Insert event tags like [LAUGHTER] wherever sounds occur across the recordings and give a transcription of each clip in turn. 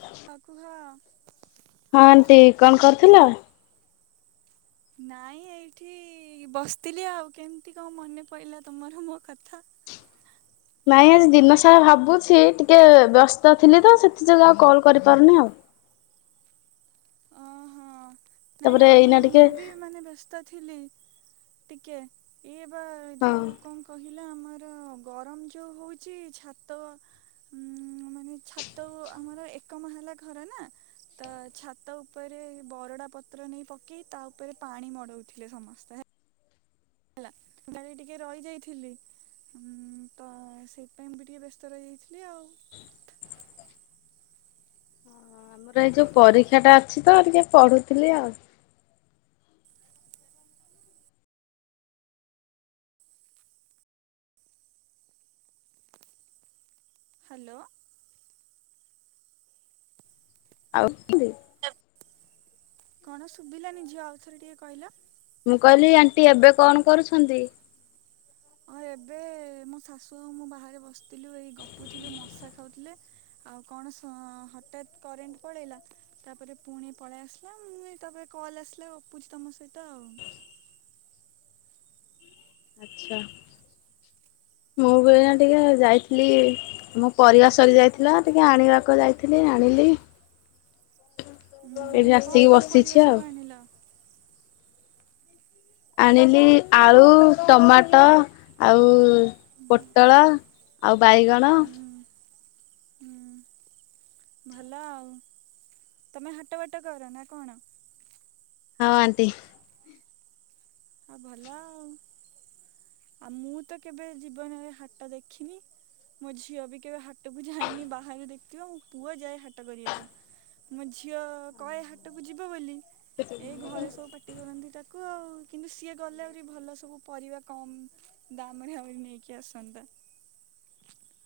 ହ ଆକୁୁହ ହଁ ଆଣ୍ଟି କଣ କରୁଥିଲ? ନାଇଁ ଏଇଠି ବସିଥିଲି ଆଉ କେମିତି କଣ ମନେ ପଡ଼ିଲା ତମର ମୋ କଥା? ନାଇଁ ଆଜି ଦିନସାରା ଭାବୁଛି ଟିକେ ବ୍ୟସ୍ତ ଥିଲି ତ ସେଥିଯୋଗଁ ଆଉ କଲ୍ କରିପାରୁନି ଆଉ। ଓହୋ ନାଇଁ ତାପରେ ଆମେ ଏଇନା ଟିକେ ମୁଁ ବି ମାନେ ବ୍ୟସ୍ତ ଥିଲି ଟିକେ। ଏ ବା ହଁ। ଯୋଉ କଣ କହିଲା ଆମର ଗରମ ଯୋଉ ହଉଛି ଛାତ। ଉଁ ମାନେ ଛାତ ଆମର ଏକ ମା ହେଲା ଘର ନା ତ ଛାତ ଭାତ ଉପରେ ବରଡା ପତ୍ର ନେଇ ପକେଇ ତା ଉପରେ ପାଣି ମଡଉଥିଲେ ସମସ୍ତେ। ହେଲା ମୁ କାଲି ଟିକେ ରହି ଯାଇଥିଲି। ହଁ ତ ସେଇପାଇ ବି ଟିକେ ବ୍ୟସ୍ତ ରହିଯାଇଥିଲି ଆଉ। ର ଏଇ ଯୋଉ ପରୀକ୍ଷା ଟା ଅଛି ତ ଟିକେ ପଢୁଥିଲି ଆଉ। ହ୍ୟାଲୋ ଆଉ କଣ ଶୁଭିଲାନି ଝିଅ ଆଉ ଥରେ ଟିକେ କହିଲ? ମୁଁ କହିଲି ଆଣ୍ଟି ଏବେ କଣ କରୁଛନ୍ତି? ହଁ ଏବେ ମୋ ଶାଶୁ ମୁଁ ବାହାରେ ବସିଥିଲୁ ଏଇ ଗପୁ ଥିଲୁ ମଶା ଖାଉଥିଲେ। ଆଉ କଣ ହଠତ୍ କରେଣ୍ଟ ପଳେଇଲା। ତାପରେ ପୁଣି ପଳେଇ ଆସିଲା ମୁଁ ତାପରେ କଲ୍ ଆସିଲା ଗପୁଛି ତମ ସହିତ ଆଉ ଆଛା ମୁଁ ବି ଆଜ୍ଞା ଟିକେ ଯାଇଥିଲି। ମୋ ପରିବା ସରିଯାଇଥିଲା ଟିକେ ଆଣିବାକୁ ଯାଇଥିଲି ଆଣିଲି ଏଠି ଆସିକି ବସିଛି ଆଉ। ନିଲ ଆଣିଲି ଆଳୁ ଟମାଟୋ ଆଉ ହୁଁ ପୋଟଳ ଆଉ ବାଇଗଣ ହୁଁ ଭଲ ଆଉ ତମେ ହାଟ ବାଟ କର ନା କଣ ହଁ ଅଣ୍ଟୀ ହଉ ଭଲ ଆଉ ଆଉ ମୁଁ ତ କେବେ ଜୀବନରେ ହାଟ ଦେଖିନି ମୋ ଝିଅ ବି କେବେ ହାଟକୁ ଯାଇନି ବାହାରୁ ଦେଖିଥିବ ମୁଁ ପୁଅ ଯାଏ ହାଟ କରିବାକୁ ମୋ ଝିଅ କହେ ହାଟକୁ ଯିବ ବୋଲି ଏଇ ଘରେ ସବୁ ପାଟି କରନ୍ତି ତାକୁ ଆଉ। କିନ୍ତୁ ସିଏ ଗଲେ ଆହୁରି ଭଲ ସବୁ ପରିବା କମ ଦାମ ରେ ଆହୁରି ନେଇକି ଆସନ୍ତା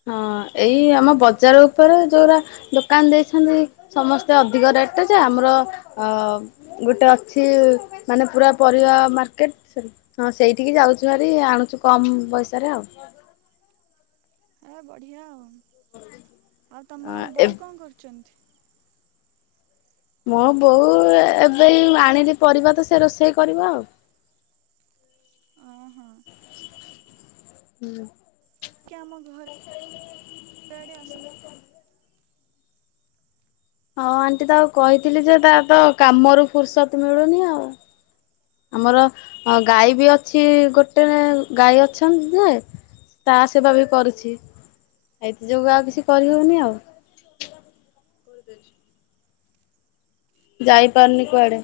ହଁ ଏଇ ଆମ ବଜାର ଉପରେ ଯୋଉା ଦୋକାନ ଦେଇଛନ୍ତି ସମସ୍ତେ ଅଧିକ ରେଟ୍ ଯେ ଆମର ଅ ଗୋଟେ ଅଛି ମାନେ ପୁରା ପରିବା ମାର୍କେଟ ସେଠି ହଁ ସେଇଠିକି ଯାଉଛୁ ଭାର ଆଣୁଛୁ କମ ପଇସାରେ ଆଉ। ଆ ବଢ଼ିଆ ଆଉ ଆଉ ତମ ଏ ବୋଉ କଣ କରୁଛନ୍ତି? ମୋ ବୋଉ ଏବେ ଆଣିଲି ପରିବା ତ ସେ ରୋଷେଇ କରିବ ଆଉ। ହ ଅଁ ହୋ। ହୁଁ। କି ଆମ ଘରେ ଆଡେ ଆସ। ହଉ ଆଣ୍ଟି ତାକୁ କହିଥିଲି ଯେ ତାରତ କାମରୁ ଫୁର୍ସତ ମିଳୁନି ଆଉ। ଆମର ଗାଈ ବି ଅଛି ଗୋଟେ ଗାଈ ଅଛନ୍ତି ଯେ ତା ସେବା ବି କରୁଛି ହେଇଥି ଯୋଗୁ ଆଉ କିଛି କରିହଉନି ଆଉ। ଯାଇପାରୁନି କୁଆଡେ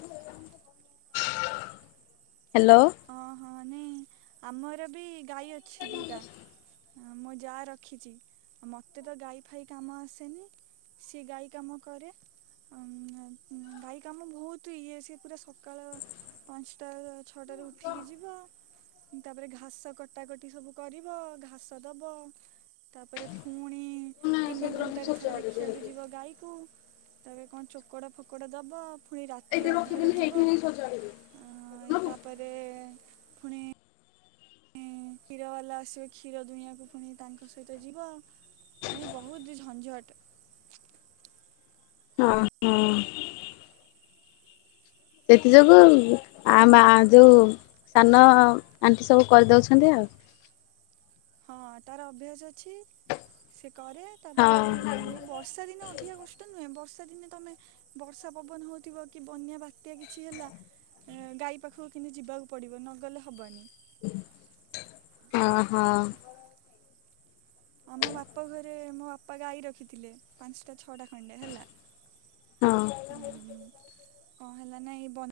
ହ୍ୟାଲୋ। ଓହଁ ନାଇଁ ଆମର ବି ଗାଈ ଅଛି ଦିଟା। ହଁ ମୁଁ ଯାହା ରଖିଛି ମୋତେ ତ ଗାଈ ଫାଇ କାମ ଆସେନି ସେ ଗାଈ କାମ କରେ। ଗାଈ କାମ ବହୁତ ଇଏ ସିଏ ପୁରା ସକାଳ ପାଞ୍ଚଟା ଛଅଟାରେ ଉଠିକି ଯିବ ତାପରେ ଘାସ କଟାକଟି ସବୁ କରିବ ଘାସ ଦବ। ତାପରେ ଫୁଣି ତିନି ଘଣ୍ଟାରେ ଥରେ ଦେଖିବାକୁ ଯିବ ଗାଈକୁ ତାପରେ କଣ ଚୋକଡ ଫୋକଡ ଦବ ପୁଣି ରାତି ଅଧରେ ଯିବ ଅଁ ଏଁ ତାପରେ ପୁଣି କ୍ଷୀର ବାଲା ଆସିବେ କ୍ଷୀର ଦୁହିଁଆକୁ ପୁଣି ତାଙ୍କ ସହିତ ଯିବ। ଏ ବହୁତ ଝଞଟ। ହଁ ହଁ। ସେଥି ଯୋଗୁ ଆ ମା ଯଉ ସାନ ଆଣ୍ଟି ସବୁ କରିଦଉଛନ୍ତି ଆଉ। ହଁ ତାର ଅଭ୍ୟାସ ଅଛି ସେ କରେ ତାପରେ ଏଇ ହଁ ବର୍ ବର୍ଷା ଦିନେ ଅଧିକା କଷ୍ଟ ନୁହେଁ ବର୍ଷା ଦିନେ ତମେ ବର୍ଷା ପବନ ହଉଥିବ କି ବନ୍ୟା ବାତ୍ୟା କିଛି ହେଲା ଗାଈ ପାଖକୁ କିନ୍ତୁ ଯିବାକୁ ପଡ଼ିବ ନଗଲେ ହବନି। ଅହ। ଆମ ବାପ ଘରେ ମୋ ବାପା ଗାଈ ରଖିଥିଲେ। ପାଞ୍ଚଟା ଛଅଟା ଖଣ୍ଡେ ହେଲା ହଁ ହୁଁ କଣ ହେଲାନା ଏ ବ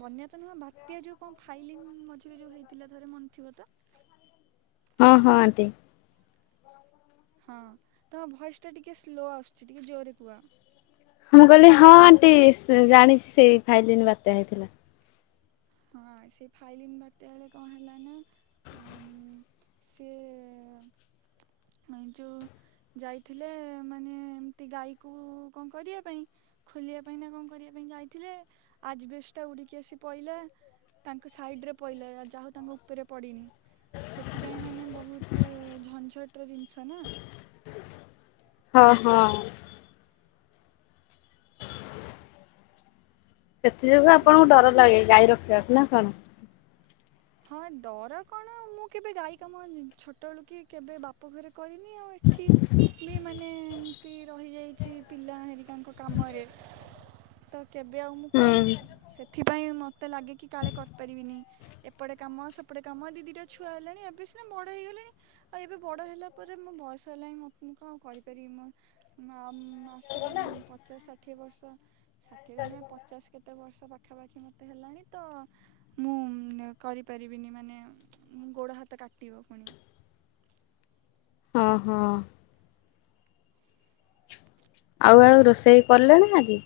ବନ୍ୟାତ ନୁହଁ ବାତ୍ୟା ଯୋଉ କଣ ଫାଇଲିନ୍ ମଝିରେ ଯୋଉ ହେଇଥିଲା ଥରେ ମନେ ଥିବ ତ? ହଁ ହଁ ଆଣ୍ଟି। ହଁ ତମ ଭଏସ ଟା ଟିକେ ସ୍ଲୋ ଆସୁଛି ଟିକେ ଜୋରେ କୁହ। ମୁଁ କହିଲି ହଁ ଆଣ୍ଟି ଜାଣିଛି ସେଇ ଫାଇଲିନ ବାତ୍ୟା ହେଇଥିଲା। ହଁ ସେ ଫାଇଲିନ୍ ବାତ୍ୟାଏଳେ କଣ ହେଲା ନା? ସିଏ ନାଇଁ ଯୋଉ ଯାଇଥିଲେ ମାନେ ଏମିତି ଗାଈକୁ କଣ କରିବା ପାଇଁ ଖୋଲିବା ପାଇଁ ନା କଣ କରିବା ପାଇଁ ଯାଇଥିଲେ ଆଜବେଶ୍ଟା ଉଡ଼ିକି ଆସି ପଇଲା। ତାଙ୍କ ସାଇଡ଼ରେ ପଇଲା ଯାହା ହଉ ତାଙ୍କ ଉପରେ ପଡ଼ିନି। ସେଥିପାଇଁ ମାନେ ବହୁତ ଝଂଝଟ ର ଜିନିଷ ନା। ହଁ ହଁ। ସେଥିଯୋଗୁଁ ଆପଣଙ୍କୁ ଡର ଲାଗେ ଗାଈ ରଖିବାକୁ ନା କଣ? ହଁ ଡର କଣ ମୁଁ କେବେ ଗାଈ କାମ ଛୋଟବେଳୁ କି କେବେ ବାପ ଘରେ କରିନି ଆଉ ଏଠି ବି ମାନେ ଏମିତି ରହିଯାଇଛି ପିଲା ହେରି ତାଙ୍କ କାମରେ ତ କେବେ ଆଉ ମୁଁ ହୁଁ କରିନି। ସେଥିପାଇଁ ମୋତେ ଲାଗେ କି କାଳେ କରିପାରିବିନି। ଏପଟେ କାମ ସେପଟେ କାମ ଦି ଦି ଦିଇଟା ଛୁଆ ହେଲେଣି ଏବେ ସିନା ବଡ଼ ହେଇଗଲେଣି। ଆଉ ଏବେ ବଡ ହେଲା ପରେ ମୋ ବୟସ ହେଲାଣି ମୁଁ କଣ କରିପାରିବି ମ। ଆମ୍ ଆସିକି ପଚାଶ ଷାଠିଏ ବର୍ଷ ଷାଠିଏ ନୁହେଁ ପଚାଶ କେତେ କେତେ ବର୍ଷ ପାଖାପାଖି ମୋତେ ହେଲାଣି ତ ମୁଁ କରିପାରିବିନି ମାନେ ଗୋଡ଼ ହାତ କାଟିବ ପୁଣି। ହଁ ହଁ ଆଉ ଆଉ ରୋଷେଇ କଲେ ନା ଆଜି?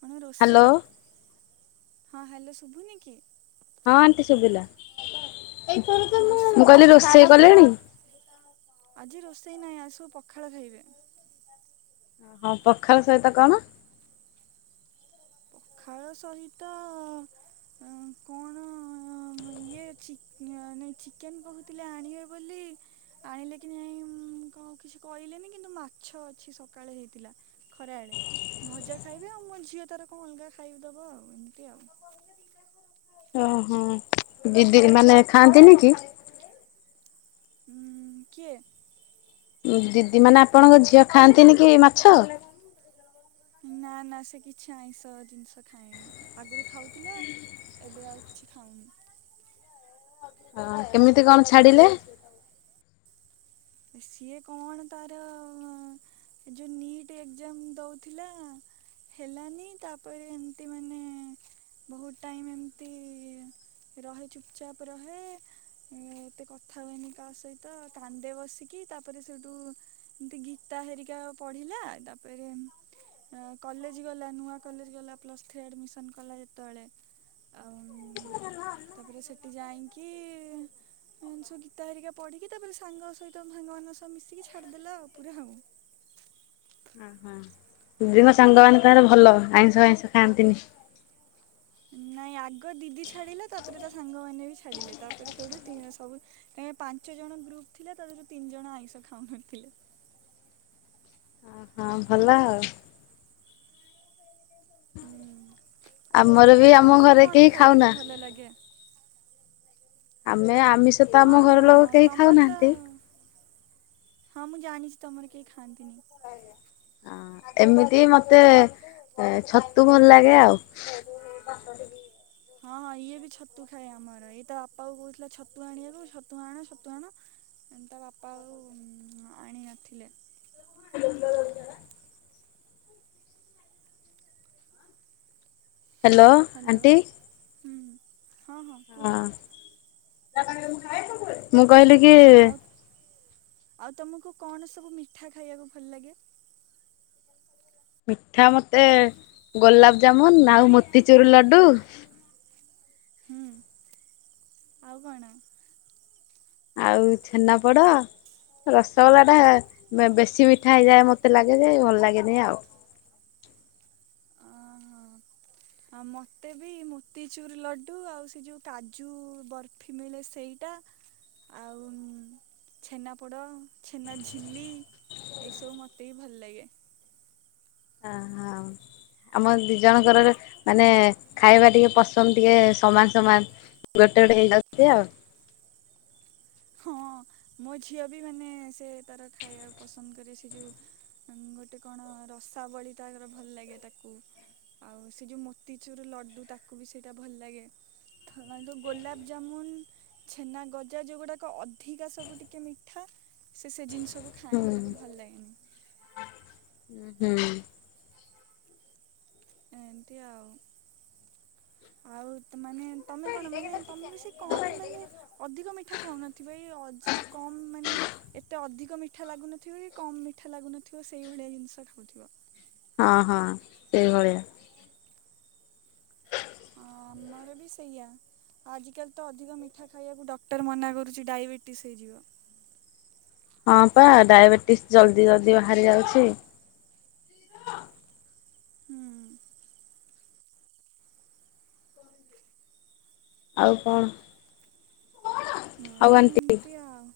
କଣ ରୋଷେଇ ହ୍ୟାଲୋ ହଁ ହ୍ୟାଲୋ ଶୁଭୁନି କି? ମୁଁ କହିଲି ରୋଷେଇ ବା ରୋଷେଇ କରିନି କଲେଣି? ଆଜି ରୋଷେଇ ନାହିଁ ଆଜି ସବୁ ପଖାଳ ଖାଇବେ। ହଁ ପଖାଳ ସହିତ କଣ? ପଖାଳ ସହିତ କଣ ଇଏ ଚି ଚିକେନ୍ କହୁଥିଲେ ଆଣିବେ ବୋଲି ଆଣିଲେ କି ନାଇଁ ଉମ୍ କାହାକୁ କିଛି କହିଲେନି କିନ୍ତୁ ମାଛ ଅଛି ସକାଳେ ହେଇଥିଲା। ଖରା ବେଳେ ଭଜା ଖାଇବେ ଆଉ ମୋ ଝିଅ ତାର କଣ ଅଲଗା ଖାଇିଦବ ଆଉ ଏମିତି ଆଉ। ଓହୋ ଦିଦି ମାନେ ଖାଆନ୍ତିନି କି? ଉଁ କିଏ? ଦିଦି ମାନେ ଆପଣଙ୍କ ଝିଅ ଖାଆନ୍ତିନିକି ମାଛ? ନା ନା ସେ କିଛି ଆଇଁଷ ଜିନିଷ ଖାଏନି ଆଗରୁ ଖାଉଥିଲା ଏବେ ଆଉ କିଛି ଖାଉନି। ହ କେମିତି କଣ ଛାଡିଲେ? ସିଏ କଣ ତାର ଏ ଯୋଉ ନିଟ୍ ଏଗଜାମ୍ ଦଉଥିଲା ହେଲାନି ତାପରେ ଏମିତି ମାନେ ବହୁତ ଟାଇମ ଏମତି ରହେ ଚୁପଚାପ ରହେ ଏତେ କଥା ହୁଏନି କା ସହିତ କାନ୍ଦେ ବସେ। ତିକି ତାପରେ ସେଇଠୁ ଏମିତି ଗୀତା ହେରିକା ପଢ଼ିଲା ତାପରେ କଲେଜ ଗଲା ନୂଆ କଲେଜ ଗଲା ପ୍ଲସ୍ ଥ୍ରୀ ଆଡମିସନ୍ କଲା ଯେତେବେଳେ ଆଉମ୍ ତାପରେ ସେଠି ଯାଇକି ଏମିତି ସବୁ ଗୀତା ହେରିକା ପଢିକି ତାପରେ ସାଙ୍ଗ ସହିତ ତ ସାଙ୍ଗ ମାନଙ୍କ ସହ ମିଶିକି ଛାଡିଦେଲା ଆଉ ପୁରା ଆଉ। ଆହା। ଦିଦିଙ୍କ ସାଙ୍ଗ ମାନେ ତାହେଲେ ଭଲ ଆଇଁଷ ଫାଇଁସ ଖାଆନ୍ତିନି। ନାଇଁ ଆଗ ଦିଦି ଛାଡ଼ିଲା ତାପରେ ତା ସାଙ୍ଗମାନେବି ଛାଡିଲେ ତାପରେ ସେଇଠୁ ସବୁ ଏ ପାଞ୍ଚ ଜଣ ଗ୍ରୁପ ଥିଲେ ତା ଦିହୁ ଙ୍ୱରୁ ତିନି ଜଣ ଆଇଁଷ ଖାଉନଥିଲେ। ହଁ ଭଲ ଆଉ। ଆମର ବି ଆମ ଘରେ କେହି ଖାଉନା। ଲ ଲାଗେ। ଆମେ ଆମିଷତ ହଁ ଆମ ଘର ହଁ ଲୋକ ହଁ କେହି ତମର ତ ଖାଉନାହାନ୍ତି। ହଁ ମୁଁ ଜାଣିଚି ତମର କେହି ଖାଆନ୍ତିନି। ହଁ ଏମିତି ମୋତେ ଛତୁ ଭଲ ଲାଗେ ଆଉ। [INAUDIBLE] ହଁ-ହଁ ଇଏ ବି ଛତୁ ଖାଏ ଆମର ଇଏ ତ ବାପା କୁ କହୁଥିଲା ଛତୁ ଆଣିବାକୁ ଛତୁ ଆଣ-ଛତୁ ଆଣ। ତା ବାପା ଆଉ ଆଣି ନଥିଲେ। [INAUDIBLE] Hello hello aunty. ହୁଁ। ହଁ ହଁ କୁହ। ହଁ ମୁଁ କହିଲି କି ଆଉ ଆଉ ତମକୁ କଣ ସବୁ ମିଠା ଖାଇବାକୁ ଭଲ ଲାଗେ? ମିଠା ମୋତେ ଗୋଲାପଜାମୁନ୍ ଆଉ ମୋତିଚୁର୍ ଲଡୁ। ହୁଁ ଆଉ କଣ? ଆଉ ଛେନାପୋଡ। ରସଗୋଲା ଟା ବେ ବେଶୀ ମିଠା ହେଇଯାଏ ମତେ ଲାଗେ ଯେ ଭଲ ଲାଗେନି ଆଉ। ଅ ମୋତେ ବି ମୋତିଚୁର୍ ଲଡ଼ୁ ଆଉ ସେ ଯୋଉ କାଜୁ ବର ଫି ମିଳେ ସେଇଟା ଆଉ ଛେନାପୋଡ଼ ଛେନା ଝିଲି। ଏଇସବୁ ମୋତେ ବି ଭଲ ଲାଗେ। ଆ ହଁ। ଆମ ଦିଇ ଜଣଙ୍କର ର ମାନେ ଖାଇବା ଟିକେ ପସନ୍ଦ୍ ଟିକେ ସମାନ୍ ସମାନ୍। ଗୋଟେ ଗୋଟେ ହେଇଯାଉଛି ଆଉ। ହଁ। ମୋ ଝିଅ ବି ମାନେ ସେ ତାର ଖାଇବାକୁ ପସନ୍ଦ କରେ ସେ ଯଉ ଗୋଟେ କଣ ରସାବଳୀ ତାର ଭଲ ଲାଗେ ତାକୁ। ଆଉ ସେ ଯଉ ମୋତିଚୁର୍ ଲଡ଼ୁ ତାକୁ ବି ସେଇଟା ଭଲ ଲାଗେ। ଥ ଯୋଉ ଗୋଲାପଜାମୁନ୍ ଛେନା ଗଜା ଯୋଉଗୁଡାକ ଅଧି କା ସବୁ ଟିକେ ମିଠା ସେ ସେ ଜିନିଷକୁ ଖାଏନି ତାକୁ ଭଲ ଲାଗେନି। ଉଁ ହୁଁ। ଏମତି ଆଉ। ଆଉ ତ ମାନେ ତମେ କଣ ମାନେ ତମେ ବି ସେ କମ୍ ମାନେ ଅଧିକ ମିଠା ଖାଉନଥିବେ ଅଜେ କମ୍ ମାନେ ଏତେ ଅଧିକ ମି ଠା ଲାଗୁନଥିବ କି କମ୍ ମିଠା ଲାଗୁନଥିବ ସେଇଭଳିଆ ଜିନିଷ ଖାଉଥିବ। ହଁ ହଁ ସେଇଭଳିଆ। ହଁ ଆମର ବି ସେଇଆ। ଆଜିକାଲି ତ ଅଧିକ ମିଠା ଖାଇବାକୁ ଡକ୍ଟର୍ ମନା କରୁଚି ଡାଇବେଟିସ୍ ହେଇଯିବ। ହଁ ପା ଡାଇବେଟିସ୍ ଜଲ୍ଦି ଜଲ୍ଦି ବାହାରି ଯାଉଛି। ହୁଁ। ଆଉ କଣ? ଆଉ ନାଇଁ ଆଣ୍ଟି ଏମତି ଆଉ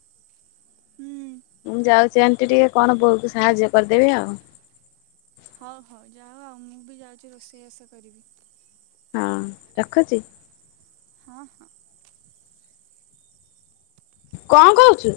ହୁଁ। ମୁଁ ଯାଉଚି ଆଣ୍ଟି ଟିକେ କଣ ବୋଉକୁ ସାହାଯ୍ୟ କରିଦେବି ଆଉ। ହଉ ହ ଯାଅ ଆଉ ମୁଁ ବି ଯାଉଚି ରୋଷେଇବାସ କରିବି। ହଁ ରଖୁଚି? ହଁ ହଁ। କଣ କହୁଚୁ?